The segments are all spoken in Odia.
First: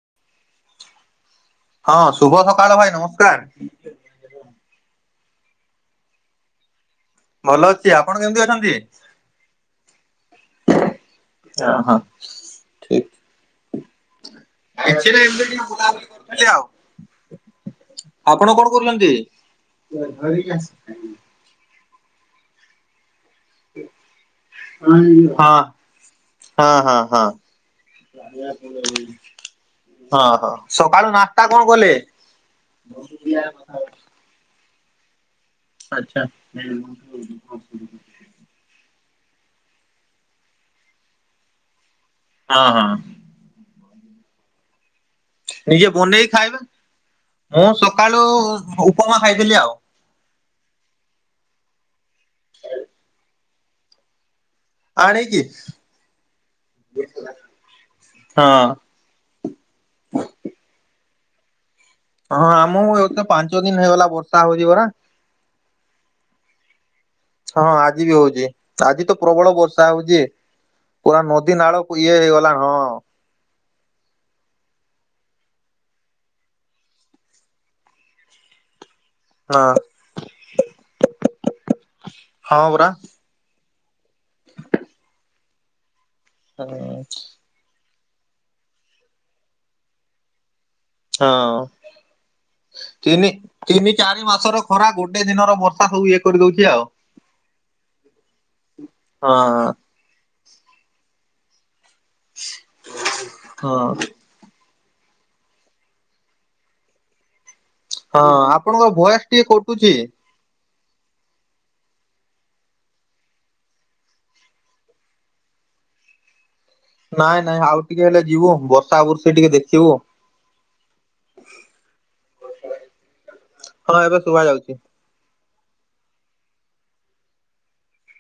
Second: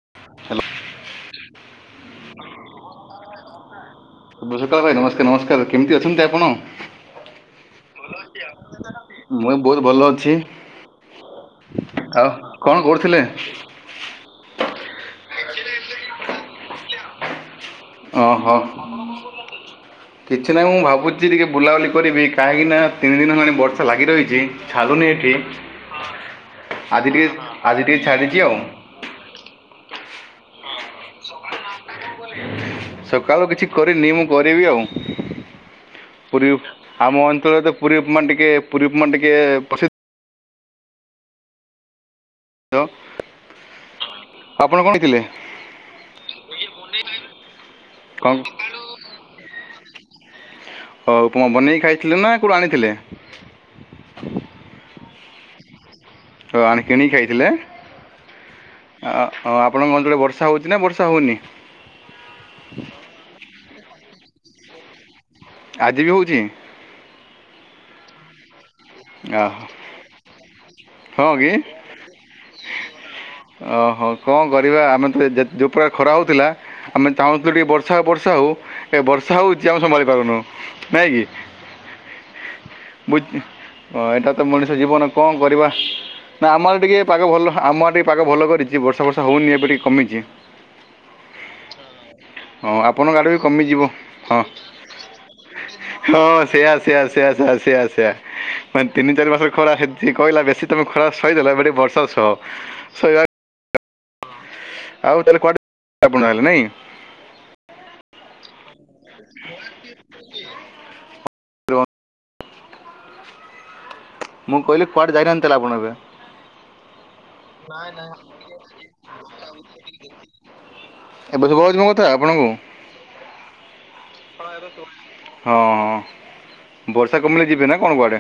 [inaudible] ହଁ ଶୁଭ ସକାଳ ଭାଇ ନମସ୍କାର। ଶୁଭ ସକାଳ ଭାଇ ନମସ୍କାର ନମସ୍କାର କେମିତି ଅଛନ୍ତି ଆପଣ? ଭଲ ଅଛି ଆପଣ କେମିତି ଅଛନ୍ତି? ମୁଇଁ ବହୁତ୍ ଭଲ ଅଛି। ହଁ ଆଉ କଣ ଠିକ। କରୁଥିଲେ? କିଛି ନାହିଁ ଏମତି ଟିକେ ବୁଲା ବୁଲି କରୁଥିଲି ଆଉ। ଆପଣ ଓହୋ କଣ କରୁଛନ୍ତି? କିଛି ନାହିଁ ମୁଁ ଭାବୁଚି ଟିକେ ବୁଲାବୁଲି କରିବି କାହିଁକି ନା ତିନି ଦିନ ହେଲାଣି ବର୍ଷା ଲାଗି ରହିଚି ହଁ ଛାଡୁନି ଏଠି। ହଁ ହଁ ଆଜି ହଁ ଟିକେ ଆଜି ଟିକେ ଛାଡିଚି ଆଉ ହଁ ହଁ ସକାଳୁ ନାସ୍ତା କଣ କଲେ? ସକାଳୁ କିଛି କରିନି ମୁଁ କରିବି ଆଉ ଆଛା। ପୁରୀ ଆମ ଅଞ୍ଚଳରେ ତ ପୁରୀ ଉପମା ଟିକେ ପୁରୀ ଉପମା ଟିକେ ପସି ହଁ ହାଲୋ ହଁ ଆପଣ କଣ ଖାଇଥିଲେ? ନିଜେ ବନେଇ ଖାଇଲୁ ମୁଁ ସକାଳୁ କଣ ଉପମା ଖାଇଥିଲି ଆଉ ହଉ ଉପମା ବନେଇକି ଖାଇଥିଲେ ନା କୋଉଠୁ ଆଣିଥିଲେ? ଆଣିକି ଓ ଆଣି କିଣିକି ଖାଇଥିଲେ? ହଁ। ଆଉ ଆପଣଙ୍କ ଅଞ୍ଚଳରେ ବର୍ଷା ହଉଚି ନା ବର୍ଷା ହଉନି? ହଁ ଆମକୁ ଏତ ପାଞ୍ଚ ଦିନ ହେଇଗଲା ବର୍ଷା ହଉଚି ପରା। ଆଜି ବି ହଉଚି? ହଁ ଆଜି ବି ହଉଚି। ଆଜି ତ ପ୍ରବଳ ଓହୋ ବର୍ଷା ହଉଚି ପୁରା ହଁ କି ନଦୀ ନାଳକୁ ଇଏ ହେଇଗଲା ହଁ। ଓହୋ କଣ କରିବା ଆମେ ତ ଯେତେ ଯୋଉ ପ୍ରକାର ଖରା ହଉଥିଲା। ଆମେ ଚାହୁଁଥିଲୁ ଟିକେ ବର୍ଷା ହଉ ବର୍ଷା ହଉ ଏ ବର୍ଷା ହଉଚି ହଁ ଆମେ ସମ୍ଭାଳି ପାରୁନୁ ନାଇଁ କି? ହଁ ପରା। ବୁଝ୍ ଅ-ଏଟା ତ ମଣିଷ ଜୀବନ କଣ କରିବା। ନା ଆମ ଆଡ଼େ ପରା। ଟିକେ ପାଗ ଭଲ। ଆମ ଆଡେ ଟିକେ ପାଗ ଭଲ କରିଚି ବର୍ଷା ଫର୍ଷା ହଉନି ଏବେ ଟିକେ କମିଚି। ହଁ। ହଁ ଆପଣଙ୍କ ଆଡ଼େ ତିନି- ବି କମିଯିବ ତିନି ଚାରି ହଁ ମାସର ଖରା ଗୋଟେ ଦିନର ବର୍ଷା ସବୁ ଇଏ ହଁ ସେୟା କରିଦଉଚି ଆଉ। ସେୟା ସେୟା ସେୟା ସେୟା ସେୟା ମାନେ ତିନି ଚାରି ହଁ ମାସରେ ଖରା ସେ କଇଲା ବେଶି ତମେ ଖରା ସଇଦଲ ଏବେ ଟିକେ ବର୍ଷା ସହ ଶୋଇବା ହଁ। ଆଉ ତାହେଲେ କୁଆଡ଼େ [unintelligible] ନାଇଁ? ହଁ ଆପଣଙ୍କ ଭଏସ୍ ଟିକେ କଟୁଚି। ମୁଁ କହିଲି କୁଆଡେ ଯାଇ ନାହାନ୍ତି ତାହେଲେ ଆପଣ ଏବେ? ନାଇଁ ଆଉ ନାଇଁ ଟିକେ ନାଇଁ ହେଲେ ଯିବୁ ବର୍ଷା ବୁର୍ଷି ଟିକେ ଦେଖିବୁ [unintelligible] ଏବେ ଶୁଭୁଚି ମୋ କଥା ଆପଣଙ୍କୁ? ହଁ ଏବେ ଶୁଭା ଯାଉଚି। ହଁ ବର୍ଷା କମିଲେ ଯିବେ ନା କଣ କୁଆଡ଼େ?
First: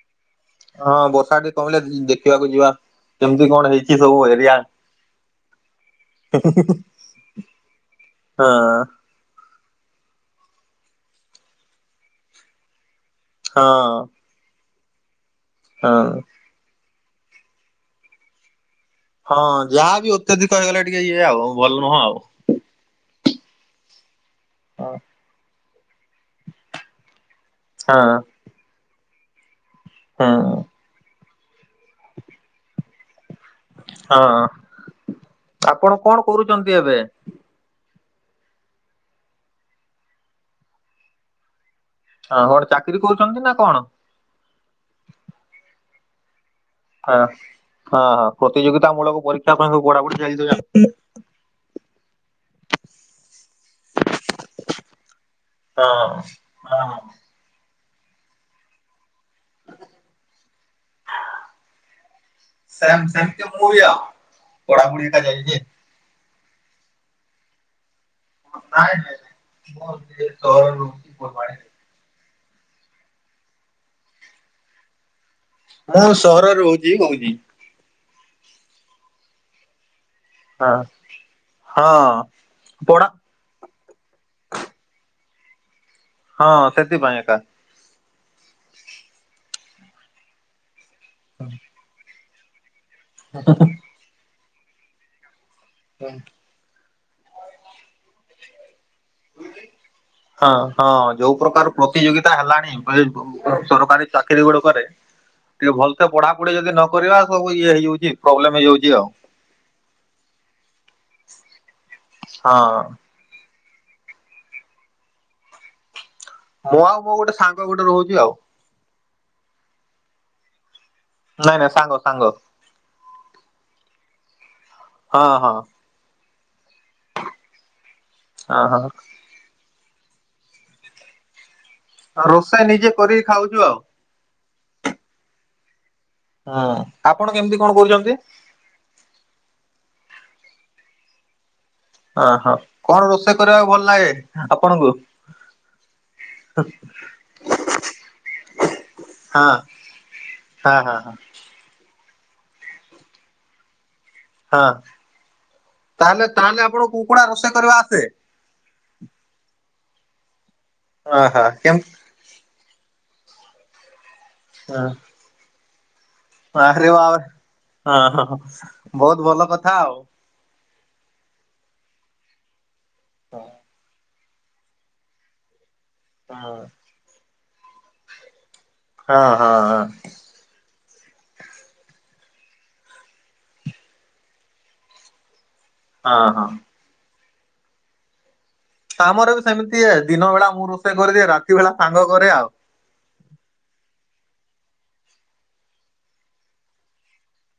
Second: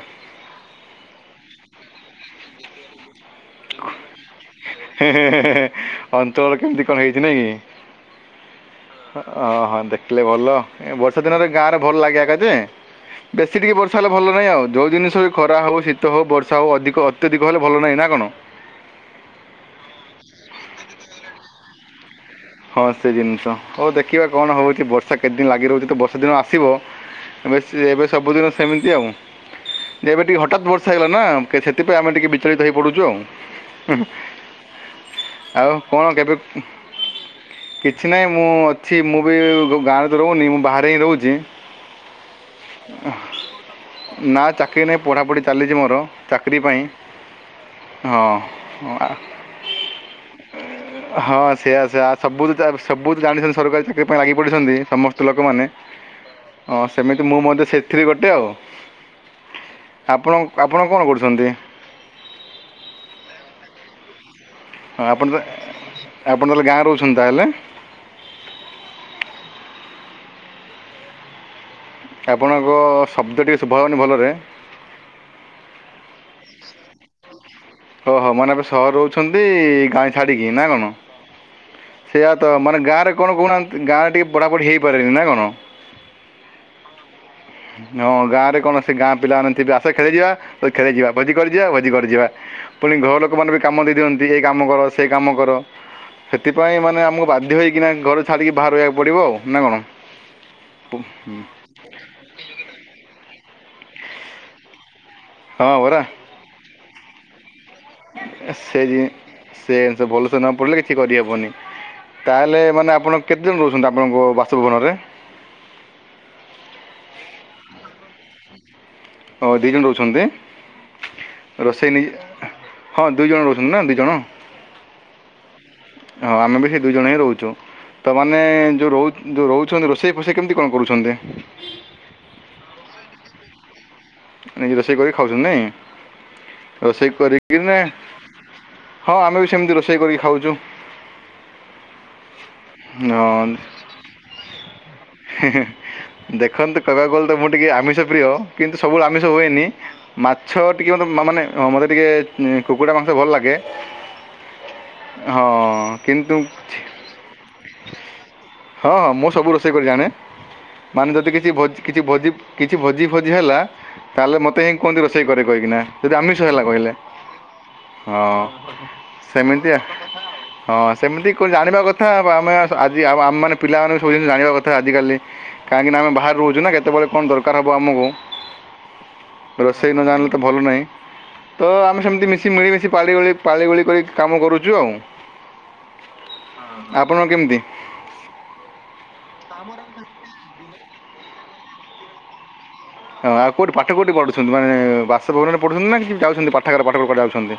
ହଁ ବର୍ଷା ଟିକେ କମିଲେ ଯି-ଦେଖିବାକୁ ଯିବା। କେମିତି କଣ ହେଇଚି ସବୁ ଏରିଆ ହୁଁ ଅଞ୍ଚଳ ହୁଁ ହୁଁ। କେମିତି କ'ଣ ହେଇଛି ହାଁ। ଓହୋ ଦେଖିଲେ ଭଲ ଏ ବର୍ଷା ଦିନରେ ଗାଁରେ ଭଲ ଲାଗେ ଏକା ଯେ ବେଶୀ ହଁ ଟିକେ ବର୍ଷା ହେଲେ ଭଲ ନାହିଁ ଆଉ। ଯଉ ଜିନଷ ଖରା ହଉ ଶୀତ ହଁ। ହଉ ବର୍ଷା ସେଉ ଅଧିକ ଅତ୍ୟଧିକ ହେଲେ ଭଲ ନାହିଁ ନା କଣ? ହଁ ଯାହାବି ଅତ୍ୟଧିକ ହେଇଗଲେ ଟିକେ ଇଏ ଆଉ ଭଲ ନୁହଁ ଆଉ। ହଁ ସେ ଜିନିଷ ହଉ ଦେଖିବା କଣ ହେଉଛି ହଁ ବର୍ଷା କେତେଦିନ ଲାଗି ରହୁଛି ତ ବର୍ଷା ଦିନ ଆସିବ। ଏବେ ଏବେ ସବୁଦିନ ସେମିତି ଆଉ। ଯେ ଏବେ ଟିକେ ହଁ ହଠାତ୍ ବର୍ଷା ହେଇଗଲା ନା ସେଥିପାଇଁ ଆମେ ଟିକେ ବିଚଳିତ ହୋଇପଡ଼ୁଛୁ ଆଉ। ହଁ ଆଉ ଆପଣ କଣ କେବେ? କରୁଛନ୍ତି ଏବେ? କିଛି ନାହିଁ ମୁଁ ଅଛି ମୁଁ ବି ଗାଁରେ ତ ରହୁନି ମୁଁ ବାହାରେ ହିଁ ରହୁଛି। ହଁ କଣ ଚାକିରି କରୁଛନ୍ତି ନା କଣ? ନା ଚାକିରି ନାହିଁ ପଢ଼ାପଢ଼ି ଚାଲିଛି ମୋର ଚାକିରରି ପାଇଁ। ହଁ ହଁ ହଁ ପ୍ରତିଯୋଗିତା ମୂଳକ ପରୀକ୍ଷା ପାଇଁ ପଢା ପଢି ଚାଲିଥିବ। ହଁ ସେଆା ସେ ସବୁ ସବୁ ତ ଜାଣିଛନ୍ତି ସରକାରୀ ଚାକିରି ପାଇଁ ଲାଗି ପଡ଼ିଛନ୍ତି ସମସ୍ତେ। ଲୋକମାନେ ଆଉ। ଅ ହଁ ହଁ ସେମିତି- ମୁଁ ମଧ୍ୟ ସେଥିରୁ ଗୋଟେ ଆଉ। ଆପଣ ଆପଣ କଣ କରୁଛନ୍ତି? [unintelligible] ପଢାପଢି ହଁ ଏକା ଆପଣ ତ ଚାଲିଛି। ଯେ। ଆପଣ ତାହେଲେ ଗାଁ ରହୁଛନ୍ତି ତାହେଲେ। [unintelligible] ଆପଣଙ୍କ ଶବ୍ଦ ଟିକେ ଶୁଭା ଯାଉନି ଭଲରେ। ମୁଁ ସହରରେ ରହୁଛି କହୁଛି। ଓହୋ ମାନେ ଏବେ ସହର ରହୁଛନ୍ତି। ଗାଁ - ଛାଡ଼ିକି ନା ହଁ କଣ? ହଁ ସେଇୟା ତ। ମାନେ ପଢା ଗାଁରେ କଣ କହୁନାହାନ୍ତି? ଗାଁରେ ଟିକେ ପଢ଼ାପଢ଼ି ହୋଇପାରେନି ନା କଣ? ହଁ ସେଥିପାଇଁ ଏକା। ହଁ ଗାଁ ରେ କୌଣସି ଗାଁ ପିଲାମାନେ ଥିବେ ଆସ ଖେଳିଯିବା ଖେଳିଯିବା ଭୋଜି କରିିଯିବା ଭୋଜି - ଘରେ ଯିବା। ପୁଣି ଘର ଲୋକମାନୋନ ବି କାମ ଦେଇ ଦିଅନ୍ତି ଏଇ କାମ କର ସେଇ କାମ କର। ହୁଁ। ସେଥିପାଇଁ ମାନେ ଆମକୁ ବାଧ୍ୟ ହୋଇକିନା ଘର ଛାଡ଼ିକି ବାହାରେ ରହିବାକୁ ପ - ପଡ଼ିବ ଆଉ ନାକଣ ହଁ ହଁ ପ ଯୋଉ ହୁଁ। ପ୍ରକାର ପ୍ରତିଯୋଗିତା ହେଲାଣି ଏ ସରକାରୀ ଚାକିରି ଗୁଡ଼ାକରେ ଟିକେ ହଁ ପରା ଭଲସେ ପଢା ଗୋଟେ ଯଦି ନକରିବା ସବୁ ଇଏ ହେଇଯାଉ ଏସେଯେ ସେ ଭଲସେ ନପଡ଼ିଲେ କିଛି କରିହବନି। ତାହେଲେ ମାନେ ଆପଣ କେତେ ଜଣ ରହୁଛନ୍ତି ଆପଣଙ୍କ ବାସଭବନରେ? ମୁଁ ଆଉ ମୋଗୋଟେ ସାଙ୍ଗ ଗୋଟେ ରହୁଚି ଆଉ। ହଁ ଦିଇ ଜଣ ରହୁଚନ୍ତି ନାଇଁ ନାଇଁ ସାଙ୍ଗ ରୋଷେଇ ନି ସାଙ୍ଗ ହଁ ଦୁଇ ଜଣ ରହୁଚନ୍ତିନା ଦିଇ ଜଣ? ହଁ ହଁ। ହଁ ଆମେବି ସେଇ ଦୁଇ ଜଣହିଁ ରହୁଚୁ ତମାନେ ହଁ ହଁ। ଯୋଉ ରହୁ ଯୋଉ ରହୁଛନ୍ତି ରୋଷେଇ ଫୋଷେଇ କେମିତି କଣ କରୁଛନ୍ତି? ରୋଷେଇ ନିଜେ କରିକି ଖାଉଚୁ ଆଉ। ନେଇକି ରୋଷେଇ କରି ଖାଉଚନ୍ତି ନାଇଁ। ହୁଁ ରୋଷେଇ ଆପଣ କରିକି କେମିତି ନା କଣ କହୁଚନ୍ତି? ହଁ ଆମେବି ସେମିତି ରୋଷେଇ କରିକି ଖାଉଚୁ। ଅଁ ହୋ କଣ ରୋଷେଇ ହଁ କରିବାକୁ ଭଲ ଲାଗେ ଆପଣଙ୍କୁ? [unintelligible] ଦେଖନ୍ତୁ କହିବାକୁ ଗଲେତ ମୁଁ ଟିକେ ଆମିଷ ପ୍ରିୟ କିନ୍ତୁ ସବୁ ଆମିଷ ହଁ ହୁଏନି ମାଛ ହଁ ହଁ ଟିକେ ମ ହଁ। ମା ମାନେ ମୋତେ ଟିକେ କୁକୁଡ଼ା ମାଂସ ଭଲ ଲାଗେ ହଁ ହଁ ତାହେଲେ କିନ୍ତୁ ତାହେଲେ ଆପଣ କୁକୁଡ଼ା କଂସା କରିବା ଆସେ? ହଁ ମୁଁ ସବୁ ରୋଷେଇ କରି ଜାଣେ ମାନେ ହଁ ଯଦି ହଁ କିଛି କେମ କିଛି ଭୋଜି କିଛି ଭୋଜି ଫୋଜି ହେଲା ତାହେଲେ ମୋତେହିଁ ହଁ କୁହନ୍ତି ରୋଷେଇ କରେ କହିକିନା। ଯଦି ଆମିଷ ହେଲା ଆରେ କହିଲେ ବାବା ହଁ ବହୁତ ଭଲ କଥା ସେମିତିଆ ଆଉ। ହଁ ସେମିତି ଜାଣିବା କଥା ଆମେ ଆଜି ଆମ ମାନେ ପିଲାମାନଙ୍କୁ ସବୁ ଜିନିଷ ଜାଣିବା କଥା ଆଜିକାଲି କାହିଁକିନା ଆମେ ବାହାରେ ହଁ ରହୁଚୁନା କେତେବେଳେ କଣ ଦରକାର ହେବ ଆମକୁ ହଁ ହଁ ରୋଷେଇ ନଜାଣିଲେ ତଭଲ ନାହିଁ ତ ଆମେ ସେମିତି ମିଶି ମିଳିମିଶି ପାଳିଗୋଳି ପାଳିଗୋଳି କରି କାମ କରୁଚୁ ଆଉ। ହଁ ହଁ। ଆପଣଙ୍କ କେମିତି? ଆମରବି ସେମିତି ଦିନ ବେଳା ମୁଁ ରୋଷେଇ କରିଦିଏ ରାତି ବେଳା ସାଙ୍ଗ କରେ ଆଉ। ହଁ ଆଉ କୋଉଠି ପାଠ କୋଉଠି ପଢୁଚନ୍ତି ମାନେ ବାସଭବନରେ ପଢୁଛନ୍ତିନା କିଛି ଯାଉଚନ୍ତି ପାଠାଗାର ପାଠ ଯାଉଛନ୍ତି?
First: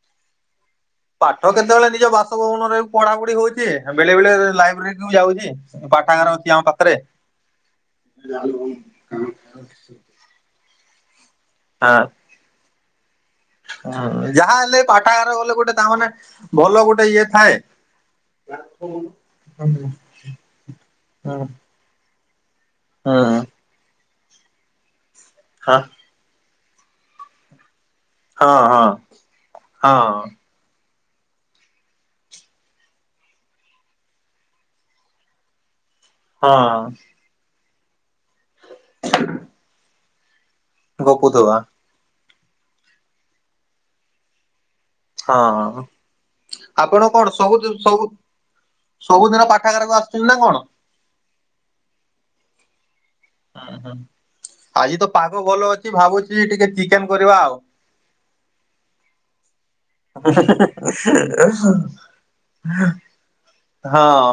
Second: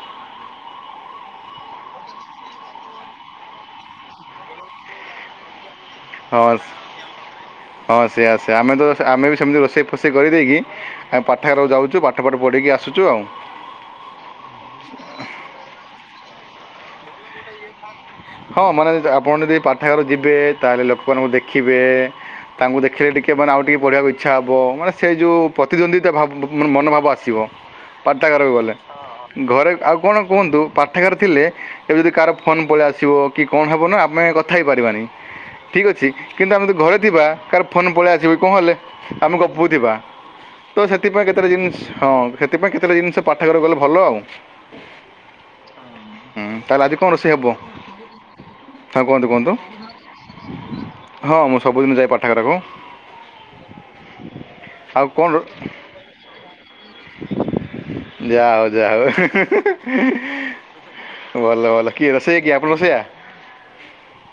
ପାଠ କେତେବେଳେ ନିଜ ବାସଭବନରେ ପଢା ପଢି ହଉଚି ବେଳେ ବେଳେ ଲାଇବ୍ରେରୀକୁ ଯାଉଚି ପା ହଁ ହଁ ସେଇଆ ସେଇଆ ଆମେତ ଆମେବି ସେମିତି ରୋଷେଇ ଫୋଷେ ସେ କରିଦେଇକି ଆମେ ପାଠାଗାରକୁ ଯାଉଚୁ ପାଠ ପାଠ ପଢ଼ିକି ଆସୁଚୁ ଆଉ। ହ ଯାହା ହେଲେ ପାଠାଗାର ଗଲେ ଗୋଟେ ତାମାନେ ଭଲ ଗୋଟେ ଇଏ ଥାଏ। ହଁ ମାନେ ଆପଣ ଯଦି ହୁଁ ପାଠାଗାରୁ ଯିବେ ତାହେଲେ ଲୋକମାନଙ୍କୁ ହୁଁ ଦେଖିବେ ତାଙ୍କୁ ଦେଖିଲେ ଟିକେ ହୁଁ ମାନେ ଆଉ ଟିକେ ପଢିବାକୁ ଇଚ୍ଛା ହବ ମାନେ ସେଯୋଉ ହଁ ପ୍ରତି୍ୱନ୍ଦ୍ୱି ଏତେବ ମନୋଭାବ ଆସିବ ପାଠାଗାରକୁ ହଁ ଗଲେ ଘରେ ହଁ ଆଉ କଣ ହଁ। କୁହନ୍ତୁ? ପାଠାଗାର ଥିଲେ ଏବେ ଯଦି କାହାର ଫୋନ୍ ପଳେଇ ଆସି ଥିବ କିକଣ ହେବନା ଆମେ କଥା ହେଇପାରିବାନି ଠିକ୍ ଅଛି କିନ୍ତୁ ଆମେ ଯଦି ହଁ ଘରେ ଥିବା କାହାର ଫୋନ୍ ପଳେଇ ଆସିବ କଣ ହେଲେ ଆମେ ଗପୁଥିବା ତ ସେଥିପାଇଁ କେତେଟା ଗପୁଥିବା ଜିନିଷ ହଁ ସେଥିପାଇଁ କେତେଟା ଜିନିଷ ପାଠଘର ଗଲେ ଭଲ ଆଉ। ହଁ ହଁ ହଁ ହୁଁ, ତା'ହେଲେ ଆଜି ଆପଣ କଣ ରୋଷେଇ ହେବ ସବୁ ସ ହଁ କୁହନ୍ତୁ ସବୁଦିନ କୁହନ୍ତୁ ପାଠାଗାରକୁ ଆସୁଚନ୍ତିନା କଣ? ହଁ ମୁଁ ସବୁଦିନ ଯାଏ ପାଠାଗାରାକୁ। ଉଁ ହୁଁ ଆଜି ଆଉ ତ କଣ ପାଗ ଭଲ ଅଛି ଭାବୁଛି ଟିକେ ଚିକେନ କରିବା ଆଉ। ଯା ହେଉ ଯା ହେଉ ଭଲ ଭଲ କିଏ ରୋଷେୟା କିଏ ଆ ହଁ।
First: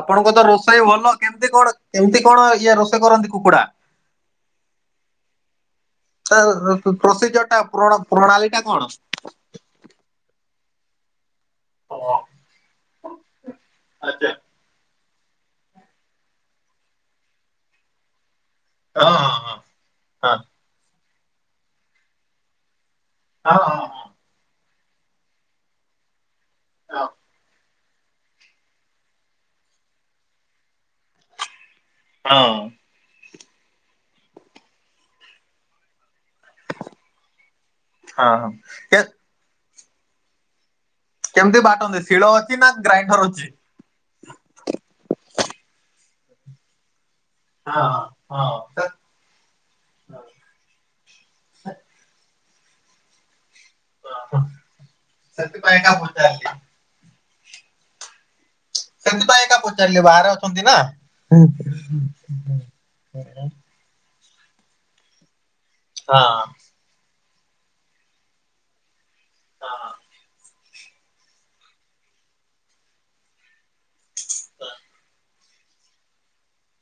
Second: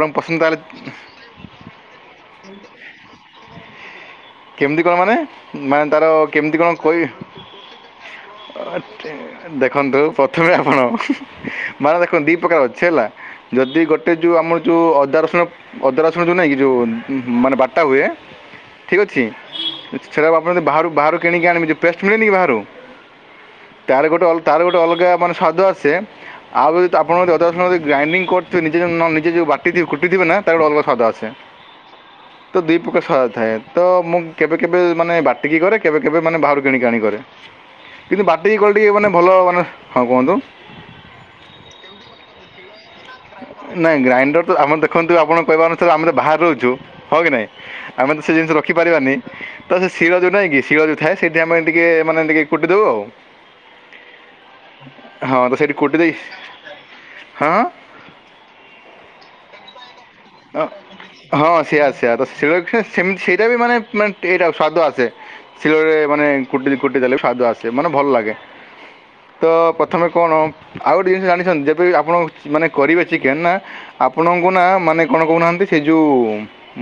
ଆପଣଙ୍କ ପସନ୍ଦ ତ ତାହେଲେ ରୋଷେଇ ଭଲ କେମିତି କଣ କେମିତି କଣ ଇଏ ରୋଷେଇ କରନ୍ତି କୁକୁଡ଼ା? କେମିତି କଣ ମାନେ? ମାନେ ତାର ତା କେମିତି କଣ କହିବି ପ୍ରୋସିଜର ଟା ପ୍ରଣାଳୀ ଟା ଅ କଣ? ଠି [unintelligible] ଦେଖନ୍ତୁ ପ୍ରଥମେ ଆପଣ [unintelligible] ଦି ପ୍ରକାର ଅଛି ହେଲା ଯଦି ଗୋଟେ ଯୋଉ ଆମର ଯୋଉ ଅଦା ରସୁଣ ଅଦା ରସୁଣ ଯୋଉ ନାଇଁ କି ଯୋଉ ଉଁ ହୁଁ ମାନେ ବାଟା ହୁଏ। ଠିକ୍ ହଁ ଅଛି ହଁ ହଁ ସେଟାକୁ ଆପଣ ଯଦି ବାହାରୁ ବାହାରୁ କିଣିକି ଆଣିବେ ଯୋଉ ପେଷ୍ଟ ମିଳେନି କି ବାହାରୁ। ଅଁ ହଁ। ତାର ଗୋଟେ ଅଲ୍ ତାର ଗୋଟେ ଅଲଗା ମାନେ ସ୍ବାଦ ଆସେ ଆଉ ଯଦି ତ ଆପଣ ଯଦି ଅଦା ରସୁଣ ଦେଇକି ଗ୍ରାଇଣ୍ଡିଙ୍ଗ କରୁ ତ ନିଜେ ନ ନିଜେ ଯୋଉ ବାଟିିଥିବେ କୁଟିଥିବେ ନା ତାର ଗୋଟେ ଅଲଗା ସ୍ୱାଦ ଆସେ ହଁ ହଁ। ତ ଦି ପ୍ରକାର ସ୍ୱାଦ ଥାଏ ତ ମୁଁ କେବେ କେବେ ମାନେ ବାଟିକି କରେ କେବେ କେବେ ମାନେ ବାହାରୁ କିଣିକି ଆଣି କରେ। କିନ୍ତୁ ହଁ ହଁ ବାଟିକି କଲେ ଟିକ କେ ମାନେ ଭଲ ମାନେ ହଁ କୁହନ୍ତୁ। କେମିତି ବାଟନ୍ତି ଶିଳ ଅଛି ନା ଗ୍ରାଇଣ୍ଡର ଅଛି? ନାଇଁ ଗ୍ରାଇଣ୍ଡର ତ ଆମର ଦେଖନ୍ତୁ ଆପଣ କହିବା ଅନୁସାରେ ଆମେ ତ ବାହାରେ ରହୁଛୁ ହଁ କି ନାଇଁ? ହଁ ଆମେ ତ ସେ ହଁ ଜିନିଷ ରଖିପାରିବାନି। ତ ସେ ଶିଳ ଯୋଉ ନାଇଁ କି ଶିଳ ଯୋଉ ଥାଏ ସେଇଥିରେ ଆମେ ଟିକେ ମାନେ ଟିକେ କୁଟିଦବୁ ଆଉ। ହଁ। ହଁ ତ ସେଇଟି ସେଥିପାଇଁ ଏକା କୁଟି ଦେଇକି ପଚାରିଲି ହଁ? ସେଥିପାଇଁ ଏଟା ପଚାରିଲି ବାହାରେ ଅ ଅଁ ହଁ ସେୟା ସେୟା ତ ଶିଳରେ ସେ ସେମିତି ସେଇଟା ବି ମାନେ ମାନ୍ ଟିକେ [unintelligible] ସ୍ଵାଦ ଆସେ ଶିଳରେ ମାନେ ହଁ। କୁଟି କୁଟି ଦେଲେ ବି ସ୍ୱାଦ ଆସ୍। ସେ ମାନେ ଭଲ ଲାଗେ। ତ ପ୍ରଥମେ କଣ ଆଉ ଗୋଟେ ଜିନିଷ ଜାଣିଛନ୍ତି ଯେବେବି ଆପଣ ମାନେ କରିବେ ଚିକେନ୍ ନା ଆପଣଙ୍କୁ ନା ମାନେ କଣ କହୁନାହାନ୍ତି। ସେ ଯୋଉ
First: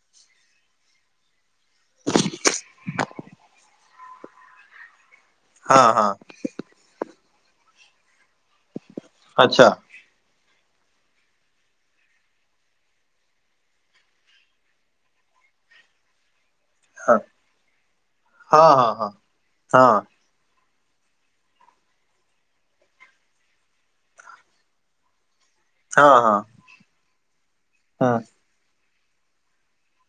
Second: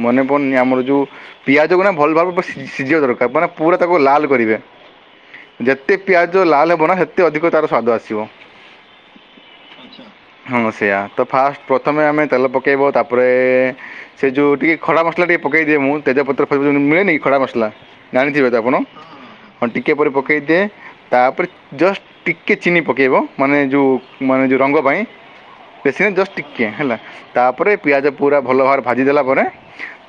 ମନେ ପଡ଼ୁନି ଆମର ଯୋଉ ପିଆଜକୁ ନା ଭଲ ଭାବରେ ପୁରା ସି-ସିଝିବା ଦରକାର ମାନେ ପୁରା ତାକୁ ଲାଲ କରିବେ। ହଁ ଯେତେ ହଁ ପିଆଜ ଲାଲ ହେବ ନା ସେତେ ଅଧିକ ତାର ସ୍ୱାଦ ଆସିବ। ଆଚ୍ଛା। ହଁ ସେୟା ତ ଫାଷ୍ଟ ପ୍ରଥମେ ଆମେ ତେଲ ପକାଇବ ତାପରେ ସେ ଯୋଉ ଟିକେ ଖଡ଼ା ମସଲା ଟିକେ ପକେଇ ଦିଏ ମୁଁ ତେଜପତ୍ର [unintelligible] ମିଳେନି କି ଖଡ଼ା ମସଲା ଜାଣିଥିବେ ତ ହଁ ଆପଣ ହଁ ହଁ ହଁ ଟିକେ ପରେ ପକେଇଦିଏ। ତା ପରେ ଜଷ୍ଟ ଟିକେ ଚିନି ପକେଇବ ମାନେ ଯୋଉ ମାନେ ଯୋଉ ରଙ୍ଗ ପାଇଁ। ବେଶୀ ହଁ ନାଇଁବ ଜଷ୍ଟ ହଁ ଟିକେ ହେଲା ତାପରେ ହଁ ପିଆଜ ହଁ ପୁରା ଭଲ ଭାବରେ ଭାଜିଦେଲା ପରେ।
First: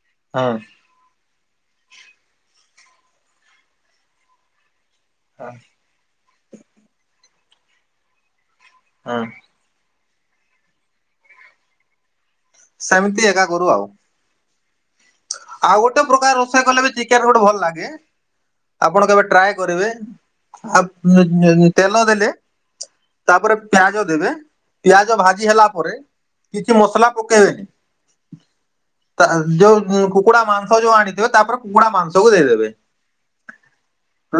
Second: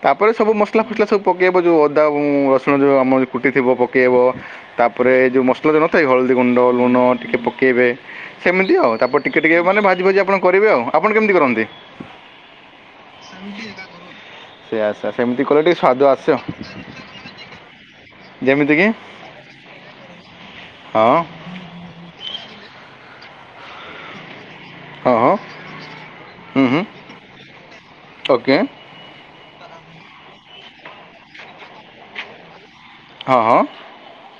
ତା ପରେ ସବୁ ହଁ ମସଲା ଫସଲା ସବୁ ପକେଇବ ଯୋଉ ଅଦା ଏବଂ ରସୁଣ ଯୋଉ [unintelligible] କୁଟି ଥିବ ପକେଇବ। ତାପରେ ଯୋଉ ମସଲା ସବୁ ନଥାଏ ହଳଦୀ ଗୁଣ୍ଡ ଲୁଣ ଟିକେ ପକେଇବେ ସେମିତି ଆଉ ତାପରେ ହଁ ଟିକେ ଟିକେ ମାନେ ଭାଜି ଭାଜି ଆପଣ କରିବେ ଆଉ ଆପଣ କେମିତି କରନ୍ତି? ସେମିତି ଏକା କରୁ ଆଉ। ସେଇଆ ସେଇଆ ସେମିତି କଲେ ଟିକେ ଆଉ ସ୍ୱାଦ ଗୋଟେ ଆସେ ପ୍ରକାର ଆଉ ରୋଷେଇ କଲେ ବି ଚିକେନ ଗୋଟେ ଭଲ ଲାଗେ। ଯେମିତିକି ଆପଣ କେବେ ଟ୍ରାଏ କରିବେ ଆପ୍ ହଁ [unintelligible] ତେଲ ଦେଲେ ତାପରେ ପିଆଜ ଦେବେ। ହଁ ପିଆଜ ହଁ ଭାଜି ହେଲା ପରେ ହୁଁ କିଛି ହୁଁ ମସଲା ପକେଇବେନି। ଓକେ ତା ଯୋଉ ଉଁ କୁକୁଡ଼ା ମାଂସ ଯୋଉ ଆଣିଥିବେ ତାପରେ କୁକୁଡ଼ା ମାଂସକୁ ଦେଇଦେବେ। ହଁ।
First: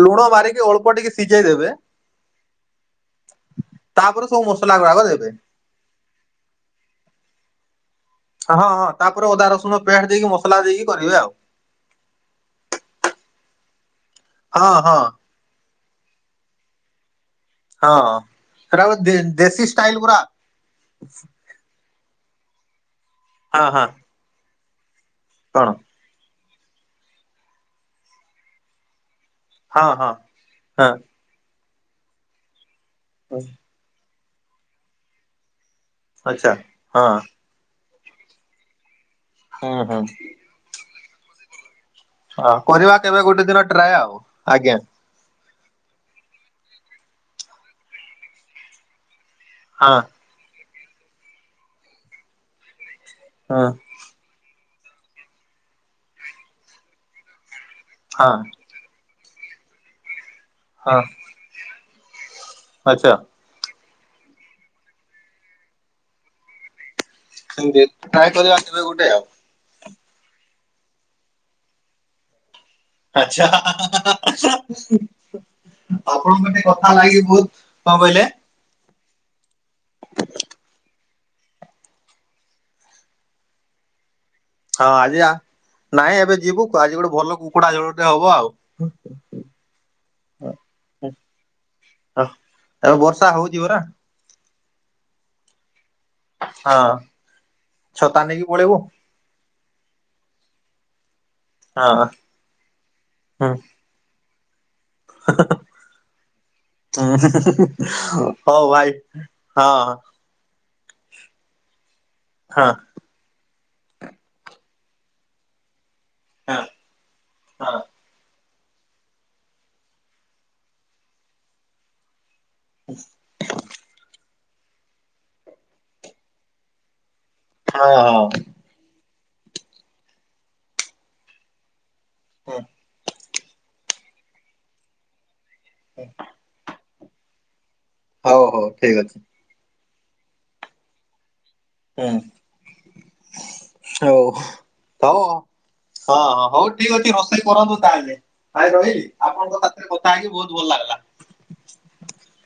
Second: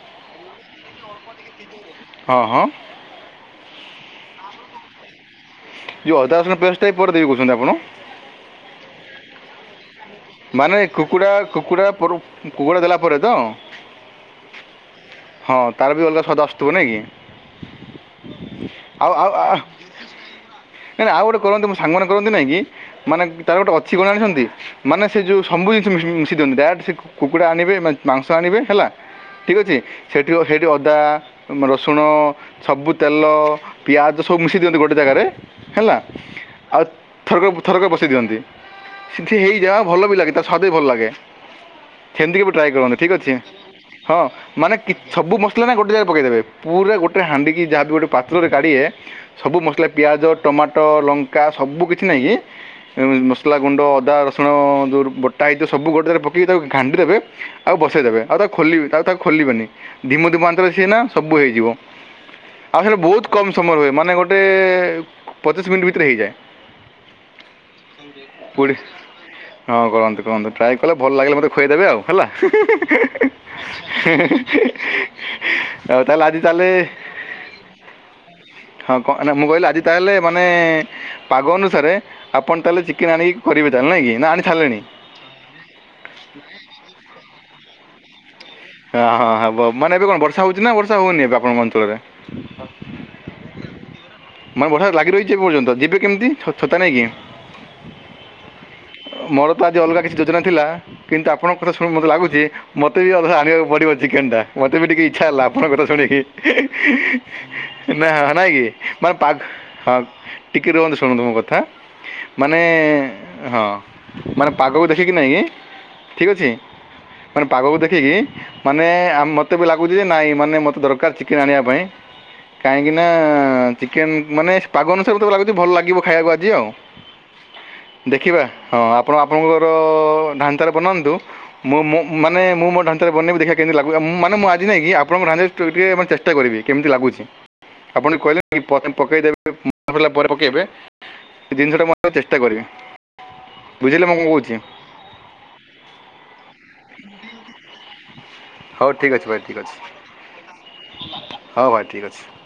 ଲୁଣ ମାରିକି ଅଳ୍ପ ଟିକେ ସିଜେଇ ଦେବେ ହଁ -ହଁ। ତାପରେ ସବୁ ମସଲା ଗୁଡାକ ଦେବେ। ଯଉ ଅଦା ରସୁଣ ପେଷ୍ଟ୍ ଟା ବି ପରେ ଦେବି କହୁଚନ୍ତି ଆପଣ? ହଁ -ହଁ ତାପରେ ଅଦା ରସୁଣ ପେଷ୍ଟ ଦେଇକି ମସ୍ ମାନେ କୁକୁଡା- କୁକୁଡା- କୁକୁଡା ଦେଲା ପରେ ତ ହଁ -ହଁ। ହଁ ତାର ବି ଅଲଗା ସ୍ୱାଦ ଆସୁଥିବ ନାଇଁ କି। ହଁ। ସେଟା ଗୋଟେ ଆଉ ଦେ -ଆଉ -ଆ ଦେଶୀ ଷ୍ଟାଇଲ ପୁରା -ଆଉ ଗୋଟେ କରନ୍ତୁ ସାଙ୍ଗମାନେ କରନ୍ତି ନାଇଁ କି ମାନେ ତାର ହଁ ଗୋଟେ ହଁ ଅଛି କଣ ଜାଣିଚନ୍ତି। ମାନେ ସେ ଯେଉଁ କଣ ସବୁ ଜିନିଷ ମିଶି ଦିଅନ୍ତି [unintelligible] ସେ କୁକୁଡ଼ା ଆଣିବେ ମାଂସ ଆଣିବେ ହେଲା ଠିକ୍ ଅଛି ହଁ ହଁ ସେଠି -ସେଠି ହଁ। ଅଦା, ରସୁଣ ସବୁ ତେଲ ପିଆଜ ସବୁ ମିଶେଇ ଦିଅନ୍ତି ଗୋଟେ ଜାଗାରେ ହେଲା ଆଚ୍ଛା ଆଉ ହଁ ଥର- ଥରକ ବସେଇ ଦିଅନ୍ତି ସେଠି ହେଇଯା ହୁଁ ହୁଁ ଭଲ ବି ଲାଗେ। ତା ସଦେଇ ଭଲ ଲାଗେ ଛେନ୍ଦିକି ବି ହଁ ଟ୍ରାଏ କରିବା କରନ୍ତୁ ଠିକ୍ କେବେ ଅଛି ଗୋଟେ ଦିନ ଟ୍ରାଏ ଆଉ ହଁ ମାନେ ଆଜ୍ଞା। ‌କି ସବୁ ମସଲା ନା ଗୋଟେ ଜାଗାରେ ପକେଇଦେବେ ପୁରା ଗୋଟେ ହାଣ୍ଡିକି ଯାହାବି ହଉ ଗୋଟେ ପାତ୍ରରେ କାଢିିବେ ସବୁ ମସଲା ହଁ ପିଆଜ, ଟମାଟୋ, ଲଙ୍କା ସବୁ କିଛି ନେଇକି ଏମିତି ମସଲା ହଁ ଗୁଣ୍ଡ ଅଦା, ରସୁଣ ଯଉ ବଟା ହେଇଥିବ ସବୁ ଗୋଟ ଜାଗାରେ ପକଇି ତାକୁ ଘାଣ୍ଟି ଦେବେ ଆଉ ବସେଇ ଦେବେ ହଁ ଆଉ ତାକୁ ଖୋଲିବେନି ତାକୁ- ତାକୁ ଖୋଲିବେନି ଧିମୁ ଧିମୁ ଆଞ୍ଚରେ ସିଏ ନା ହଁ ସବୁ ହେଇଯିବ। ଆଉ ସେଟା ଆଚ୍ଛା। ବହୁତ୍ କମ୍ ସମୟ ହୁଏ ମାନେ ଗୋଟେ ପଚିଶ୍ ମିନିଟ ଭିତରେ ହେଇଯାଏ। ସେମିତି ଟ୍ରାଏ ପଡେ। [unintelligible] ହଁ କରନ୍ତୁ କରନ୍ତୁ ଟ୍ରାଏ କଲେ ଭଲ ଲାଗିଲେ ମୋତେ ଖୁଆଇଦେବେ ଆଉ ହେଲା। ଆଚ୍ଛା। ହାଁ -ହାଁ -ହାଁ। ଆଉ ତାହେଲେ ଆଜି ଆପଣଙ୍କ ଟିକେ ତାହେଲେ କଥା ଲାଗି ବହୁତ୍ କଣ କହିଲେ ହଁ କଣ୍ -ନା ମୁଁ କହିଲି ଆଜି ତାହେଲେ ମାନେ ପାଗ ଅନୁସାରେ ଆପଣ ତାହେଲେ ଚିକେନେ ଆଣିକି କରିବେ ତାହେଲେ ନାଇଁ କି ନା ଆଣି ସାରିଲେଣି? ହଁ ଆଜି ଆ- ନାଇଁ ଏବେ ଯିବୁ ଆଜି ଗୋଟେ ଭଲ କୁକୁଡା ଝୋଳ ଟେ ହବ ଆଉ। ହଁ -ହଁ ହବ ମାନେ ଏବେ କଣ ବର୍ଷା ହଉଚି ନା ବର୍ଷା ହଉନି ଏବେ ଆପଣଙ୍କ ଅଞ୍ଚଳରେ? ଏବେ ବର୍ଷା ହଉଚି ପରା। ମାନେ ବର୍ଷା ଲାଗି ରହିଚି ଏ ପର୍ଯ୍ୟନ୍ତ ଯିବେ କେମିତି ଛ- ଛତା ନାଇଁ ହଁ କିି? ଛତା ନେଇକି ପଳେଇବୁ ମୋର ତ ଆଜି ଅଲଗା କିଛି ଯୋଜନା ଥିଲା କିନ୍ତୁ ଆପଣଙ୍କ କଥା ଶୁଣି ହଁ। ମୋତେ ଲାଗୁଚି ମୋତେ ବି ଅଲଗା ହୁଁ କରିବ ଚିକେନ୍ ଟା ମତେ ବି ଟିକେ ଇ ଇଛା ହେଲା‌ ଆପଣ କଥା ଶୁଣି କି ହୁଁ ନା- ନାଇଁ କି ହଉ ଭାଇ ମାନେ ପାଗ୍ ହଁ ଟିକେ ରୁହନ୍ତୁ ଶୁଣନ୍ତୁ ମୋ କଥା ମାନେ ହଁ। ହଁ ମାନେ ପାଗକୁ ଦେଖିକି ନାଇଁ କି ଠିକ୍ ଅଛି ମାନେ ପାଗକୁ ହଁ ଦେଖିକି ମାନେ ଆ -ମତେ ବି ଲାଗୁଚି ଯେ ନାଇଁ ମାନେ ମତେ ଦରକାର ଚିକେନ୍ ଆଣିବା ପାଇଁ। କାହିଁକି ନା ଚିକେନ୍ ମାନେ ପାଗ ଅନୁସାରେ ମତେ ତ ଲାଗୁଚି ଭଲ ଲାଗିବ ଖାଇବାକୁ ଆଜି ଆଉ। ହଁ ହଁ ଦେଖିବା ହଁ ଆପଣ ଆପଣଙ୍କର ଢାଞ୍ଚାରେ ବନାନ୍ତୁ ମୁଁ- ମୁଁ ମାନେ ହୁଁ ମୋ ଢାଞ୍ଚାରେ ବନେଇବି ଦେଖିବା କେମିତି ଲାଗୁଚି ମାନେ ମୁଁ ଆଜି ନେଇକି ଆପଣଙ୍କ ଡାଞ୍ଚାରେ ଟିକେ ଚେଷ୍ଟା କରିବି କେମିତି ଲାଗୁଚି ଆପଣ ହଉ କହିଲେ ହଉ ଠିକ ଅଛି। ପ-ପକେଇଦେବି [unintelligible] ପରେ ପକେଇବେ। ଏ ଜିନିଷଟା ମୁଁ ଆଗ ହୁଁ ଚେଷ୍ଟା କରିବି ବୁଝିଲେ ମୁଁ ହଉ କଣ କହୁଚି? ହଉ ହଁ - ହଉ ଠିକ୍ ଅଛି ରୋଷେଇ କରନ୍ତୁ ତାହେଲେ। ଭାଇ ହଉ ରହିଲି ଠିକ୍ ଅଛି ଭାଇ ଆପଣଙ୍କ ସାଥିରେ କଥା ହେଇକି ବହୁତ ଭଲ ଲାଗିଲା। ହଁ ଭାଇ ଠିକ୍ ଅଛି।